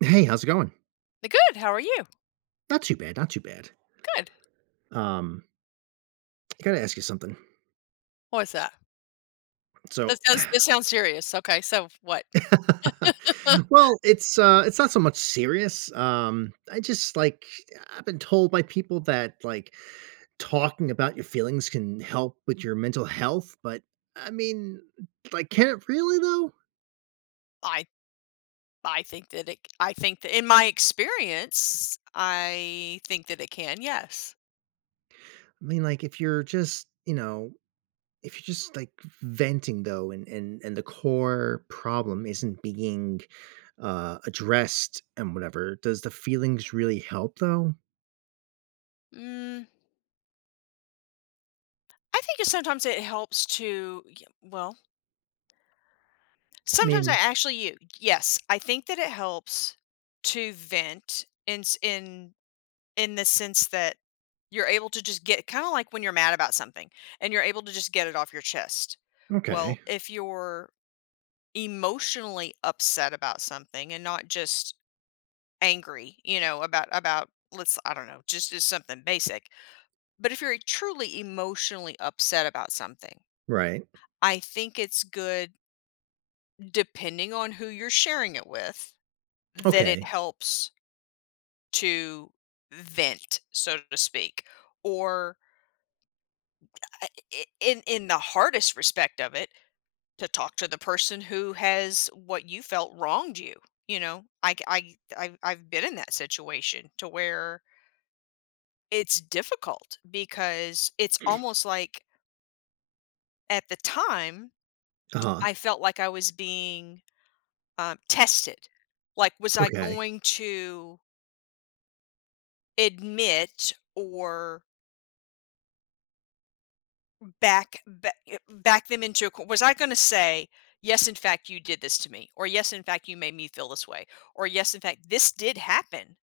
Hey. How's it going? Good. How are you? Not too bad. Not too bad. Good. Um I gotta ask you something. What was that? So That sounds that sounds serious. Okay. So what? Well, it's, uh, it's not so much serious. Um, I just, like, I I've been told by people that, like, talking about your feelings can help with your mental health, but, I mean, like, can it really, though? I I think that it I think that in my experience, I think that it can. Yes. I mean, like, if you're just, you know, if you're just, like, v venting, though, and and and the core problem isn't being, uh, addressed and whatever, does the feelings really help though? Mm. I think it sometimes it helps to, y well Sometimes I Mean actually you yes. I think that it helps to vent in s in in the sense that you're able to just get kinda like when you're mad about something, and you're able to just get it off your chest. Well, Okay. if you're emotionally upset about something and not just angry, you know, about about let's, I don't know, just just something basic. But if you're truly emotionally upset about something Right. I think it's good depending on who you're sharing it with, that it Okay. helps to vent, so to speak, or I i i in in the hardest respect of it, to talk to the person who has what you felt wronged you, you know? I c I I I've been in that situation to where it's difficult because it's almost like at the time, Uh-huh. I felt like I was being, um, tested. Like, was I Okay. going to admit or back ba eh, back them into a co Was I gonna say, "Yes, in fact, you did this to me," or, "Yes, in fact, you made me feel this way," or, "Yes, in fact, this did happen,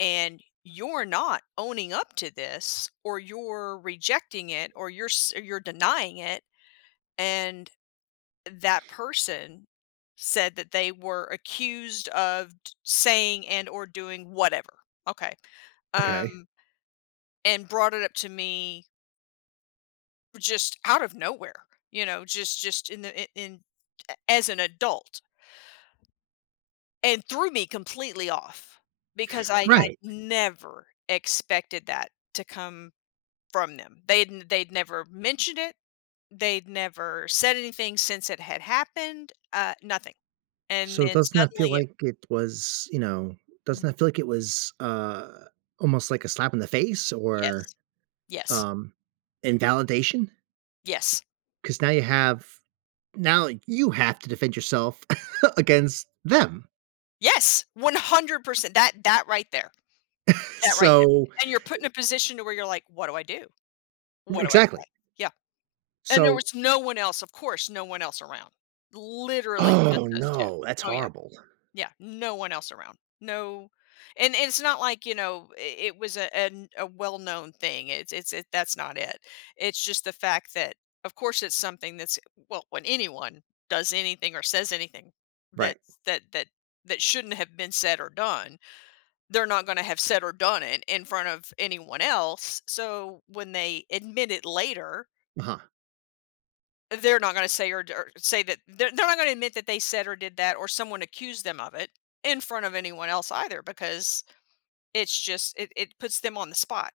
and you're not owning up to this, or you're rejecting it, or you're s or you're denying it," and, that person said that they were accused of d saying and/or doing whatever, okay, Okay. um, and brought it up to me just out of nowhere, you know? Just just in the i in a as an adult. And threw me completely off because I I Right. never expected that to come from them. They'd n they'd never mentioned it, they'd never said anything since it had happened, uh, nothing. And So, then doesn't that feel suddenly it like it was, you know doesn't Mhm. that feel like it was, uh, almost like a slap in the face or, Yes. Yes. um, invalidation? Yes. 'Cause now you have now you have to defend yourself against them. Yes! 100%, that that right there. That right there. So And you're put in a position to where you're like, "What do I do? R What do I exactly. say?" yeah. And there So was no one else, of course, no one else around. Literally, Oh, just us 2. no. That's Oh, yeah. horrible. Yeah, no one else around. No And it's not like, you know, it it was a an a well-known thing. It's it's it that's not it. It's just the fact that, of course, it's something that's well, when anyone does anything or says anything Right. that's that that that shouldn't have been said or done, they're not gonna have said or done it in front of anyone else, so when they admit it later Uh-huh. they're not gonna a say or d or say that they're they're not gonna admit that they said or did that or someone accused them of it in front of anyone else either because, it's just it it puts them on the spot.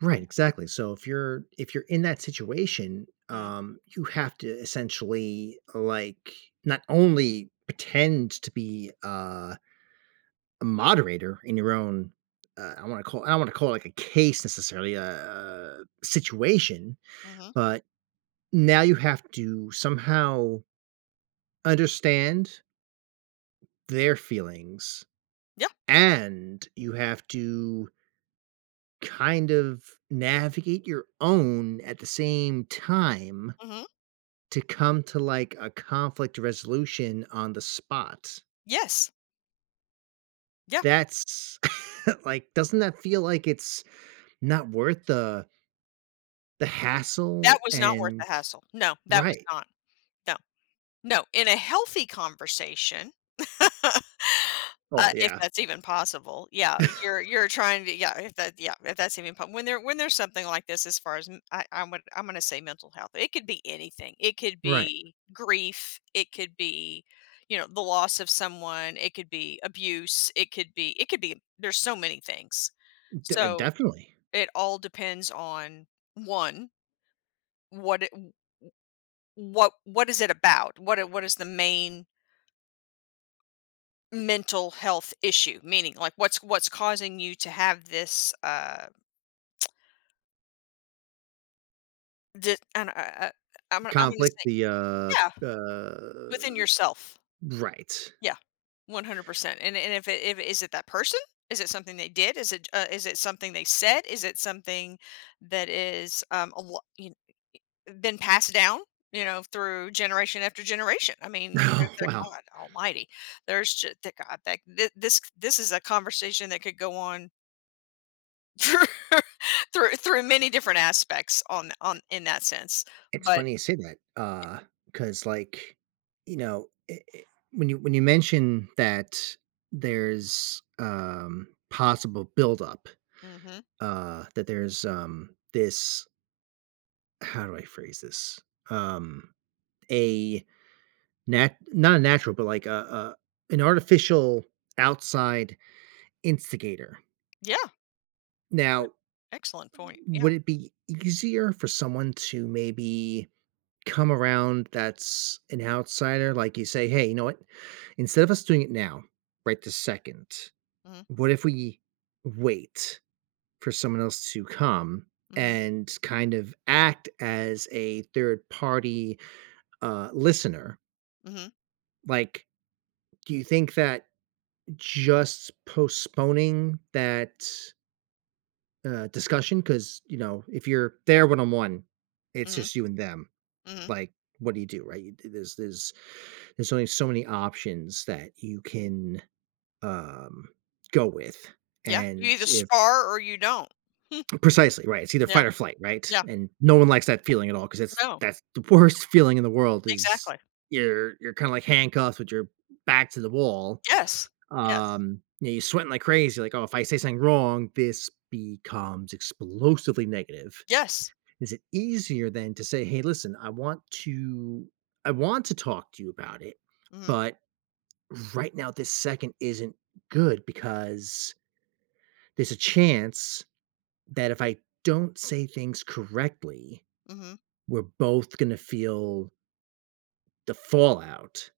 Right. Exactly. So, if you're if you're in that situation, Mm. um, you have to essentially, like, not only pretend to be a a moderator in your own uh, I don't wanna call I don't wanna call it, like, a case necessarily a situation, Mhm. but now you have to somehow understand their feelings, Yeah. and you have to kind of navigate your own at the same time Mhm. to come to, like, a conflict resolution on the spot. Yes. Yeah. That's like, doesn't that feel like it's not worth the the That hassle was not worth and the hassle. No. That was Right. not. No. No. In a healthy conversation uh, Oh, if yeah. that's even possible. Yeah, you're you're trying to be yeah. If that yeah if that's even po When there when there's something like this as far as, mm, I I w I'm gonna say mental health. It could be anything, it could Right. be grief, it could be, you know, the loss of someone, it could be abuse. It could be it could be there's so many things. D uh So, definitely. it all depends on, 1 what it w w what what is it about? What is what is the main mental health issue? Meaning, like, what's what's causing you to have this, uh Just and I I I'm I'm gonna Conflict. say The, Yeah. uh, uh Within yourself. Right. Yeah, 100%. And and if it if is it that person? Is it something they did? Is it j uh, is it something they said? Is it something that is, um, a lo y kn eh, been passed down, you know, through generation after generation? I mean, they're Oh, they're wow. god almighty. There's j thank god that thi this c this is a conversation that could go on through through through many different aspects on Y on in that sense, It's but funny you say that, Y uh, 'cause, like, you know i i when you when you mention that there's, um possible buildup, Mhm. uh, that there's, um, this How do I phrase this? Um, a nat not a natural, but like a a an artificial, outside instigator. Yeah. Now, Excellent point, yeah. would it be easier for someone to maybe come around that's an outsider? Like, you say, "Hey, you know what? Instead of us doing it now, right this second, Mhm. what if we wait for someone else to come Mhm. and kind of act as a third-party, uh, listener?" Mhm. Like, do you think that just postponing that uh, discussion? 'Cause, you know, if you're there 1-on-1, it's Mhm. just you and them, Mhm. like, what do you do, right? Th there's there's there's only so many options that you can, um, go with, Yeah, you and either if spar or you don't. Precisely, right. It's either Yeah, fight or flight, right? yeah. And no one likes that feeling at all, 'cause it's No. that's the worst feeling in the world is Exactly. you're you're kinda like handcuffed with your back to the wall. Yes, yes. Um, you know, you're sweating like crazy, like, "Oh, if I say something wrong, this becomes explosively negative." Yes. Is it easier than to say, "Hey, listen, I want to I want to talk to you about it, Mhm. but right now, this second isn't good because" there's a chance that if I don't say things correctly, Mhm. we're both gonna feel the fallout.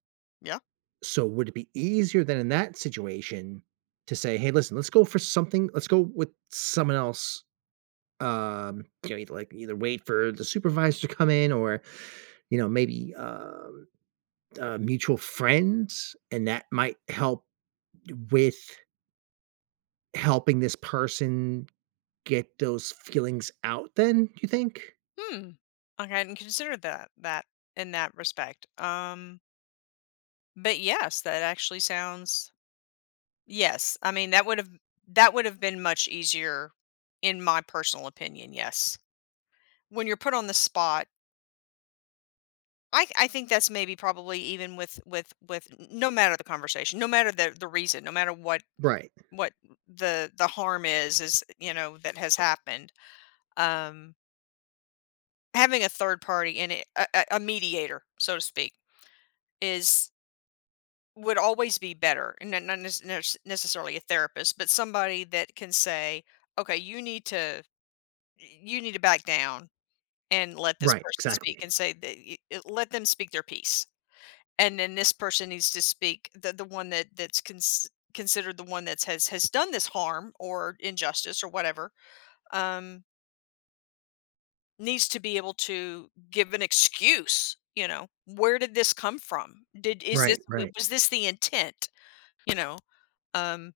Yeah. So, would it be easier than in that situation to say, "Hey, listen, let's go for something let's go with someone else," um, you know, like, either wait for the supervisor to come in or, you know, maybe, um, uh, mutual friends, and that might help d with helping this person get those feelings out then, do you think? Hmm, I hadn't considered that that in that respect. Um But, yes, that actually sounds yes. I mean, that would have that would have been much easier in my personal opinion, yes. When you're put on the spot I I think that's maybe probably even with with with n n no matter the conversation, no matter the the reason, no matter what Right. what the the harm is is, you know, that has happened. Um having a third party in it a a, a mediator, so to speak, is would always be better. N n nes nurse necessarily a therapist, but somebody that can say, "Okay, you need to eh, you need to back down and let this Right, person speak," exactly. and say that eh, "Let them speak their peace." And then this person who's to speak the the one that that's cons considered the one that has has done this harm or injustice or whatever, um needs to be able to give an excuse, you know? "Where did this come from? Did is this Right, w right. was this the intent," you know? Um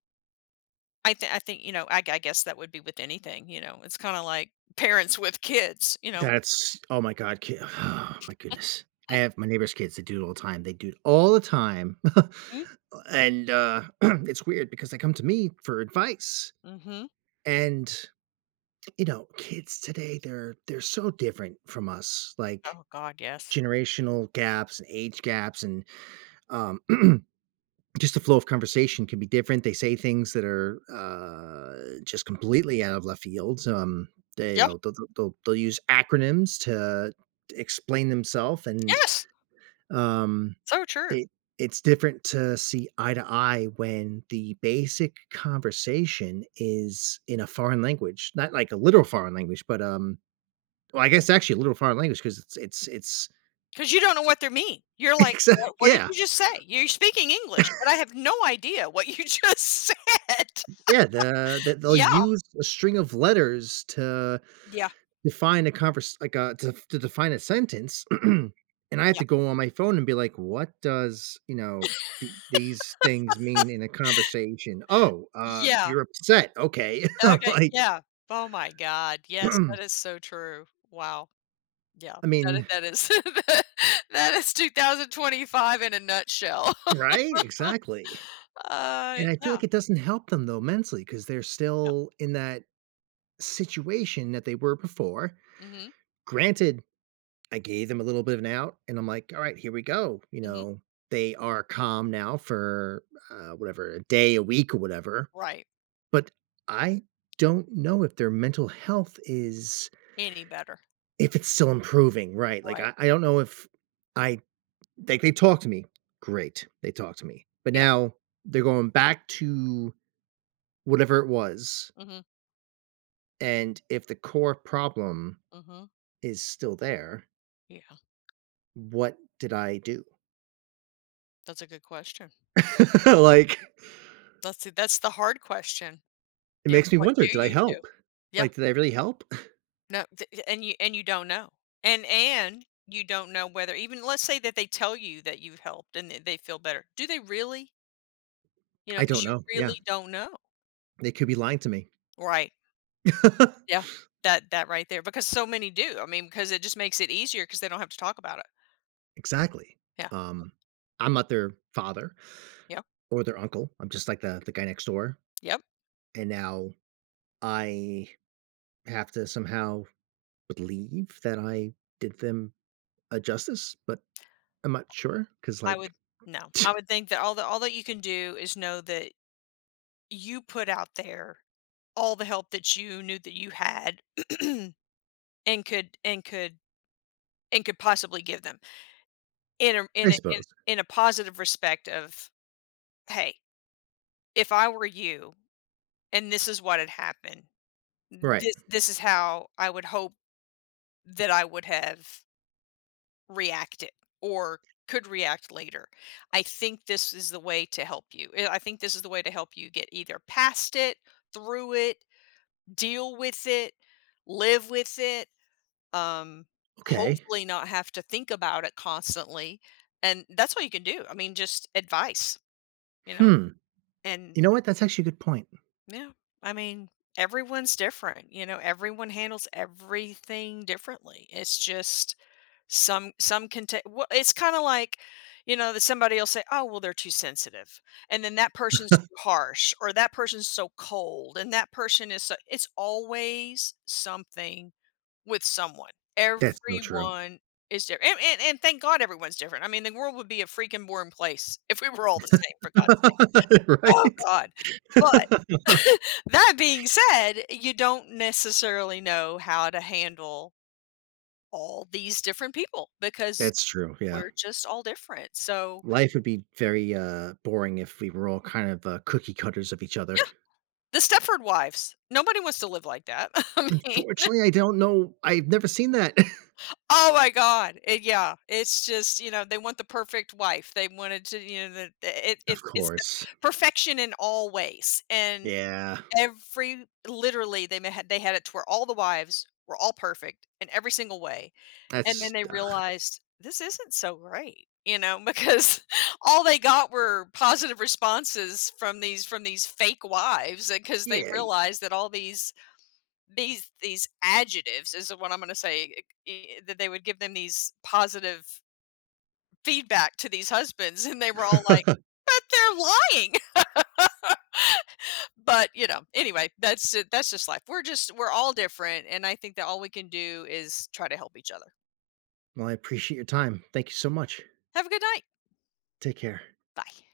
I think I think, you know, I I guess that would be with anything, you know? It's kinda like parents with kids, you know? That's oh my god, ki my goodness, I have my neighbor's kids, they do it all the time, they do it all the time, Mm. and, uh, it's weird because they come to me for advice. Mhm. And, you know, kids today, they're they're so different from us, like, Oh god, yes. generational gaps, and age gaps, and, um, just the flow of conversation can be different. They say things that are, uh, just completely out of left fields, um, they you Yeah. know, they'll th they'll they'll use acronyms to explain themself, and, Yes. um, So true. it it's different to see eye to eye when the basic conversation is in a foreign language- not like a literal foreign language, but, um, well, I guess actually a literal foreign language 'cause it's it's it's 'Cause you don't know what they're mean. You're like, Exact "What what did Yeah. you just say? You're speaking English, but I have no idea what you just said." Yeah, the the they'll Yeah. use a string of letters to Yeah. define a convers like, uh, to f to define a sentence, and I have Yeah. to go on my phone and be like, "What does," you know, "the these things mean in a conversation? Oh, uh, Yeah. you're upset. Okay." I'm Okay. like Yeah. Oh my god. Yes, that is so true. Wow. Yeah. I That i mean that is tha that is 2025 in a nutshell. Right, exactly. Uh, And I feel yeah. like it doesn't help them, though, mentally, 'cause they're No. still in that situation that they were before. Mhm. Granted, I gave them a little bit of an out and I'm like, "Alright, here we go." You Mhm. know, they are calm now for, uh, whatever, a day, a week or whatever, Right. but I don't know if their mental health is Any better. if it's still improving, right. Like, Right. I I don't know if I like they talk to me. Great, they talk to me. But Yeah. now, they're going back to whatever it was Mhm. and if the core problem Mhm. is still there Yeah. what did I do? That's a good question. Like That's th that's the hard question. It You know, makes me what wonder, do "Did I you do? help?" Yeah. Like, "Did I really help?" No, th and you and you don't know, and and you don't know whether even let's say that they tell you that you've helped and that they feel better, do they really? You know, I don't 'cause you know, yeah. really don't know. They could be lying to me. Right. Yeah. That that right there, because so many do. I mean, 'cause it just makes it easier 'cause they don't have to talk about it. Exactly. Yeah. Um, I'm not their father, Yeah. or their uncle. I'm just, like, the the guy next door, Yep. and now I have to somehow believe that I did them a justice, but I'm not sure 'cause, I like would No. I would think that all that all that you can do is know that you put out there all the help that you knew that you had, and could and could and could possibly give them. In, um I in a in suppose. in a positive respect of, "Hey, if I were you, and this is what had happened, Right. this this is how I would hope that I would have" "reacted, or could react later. I think this is the way to help you. Eh, I think this is the way to help you get either past it, through it, deal with it, live with it, um, Okay. hopefully not have to think about it constantly," and, that's all you can do, I mean, just advice. You know, Hmm. and You know what, that's actually a good point. Yeah, I mean, everyone's different, you know, everyone handles everything differently. It's just some some can ta well, it's kinda like, you know, that somebody'll say, "Oh, well, they're too sensitive," and then, "That person's too harsh," or, "That person's so cold," and, "That person is s" it's always something with someone. That's so true. Everyone is different, and and and thank God everyone's different. I mean, the world would be a freaking boring place if we were all the same for God's sake. Oh Right? god! but, that being said, you don't necessarily know how to handle all these different people, because That's true, yeah. we're just all different, so Life would be very, uh, boring if we were all kind of, uh, cookie cutters of each Yeah. other. The Stepford Wives- nobody wants to live like that. I mean Unfortunately, I don't know. I've never seen that. Oh my God, eh yeah. It's just you know, they want the perfect wife. They wanted to, you know, the i i Of it's it's the course. perfection in all ways. And Yeah. every literally, they n had they had it to where all the wives were all perfect in every single way, and That's then they ugh. realized, "This isn't so great," you know, because all they got were positive responses from these from these fake wives, uh, 'cause they Yeah, y realized that all these these these adjectives is what I'm gonna say, i eh that they would give them these positive feedback to these husbands, and they were all like, "But, they're lying!" But, you know, anyway, that's ju that's just life. We're just we're all different, and I think that all we can do is try to help each other. Well, I appreciate your time. Thank you so much. Have a good night. Take care. Bye.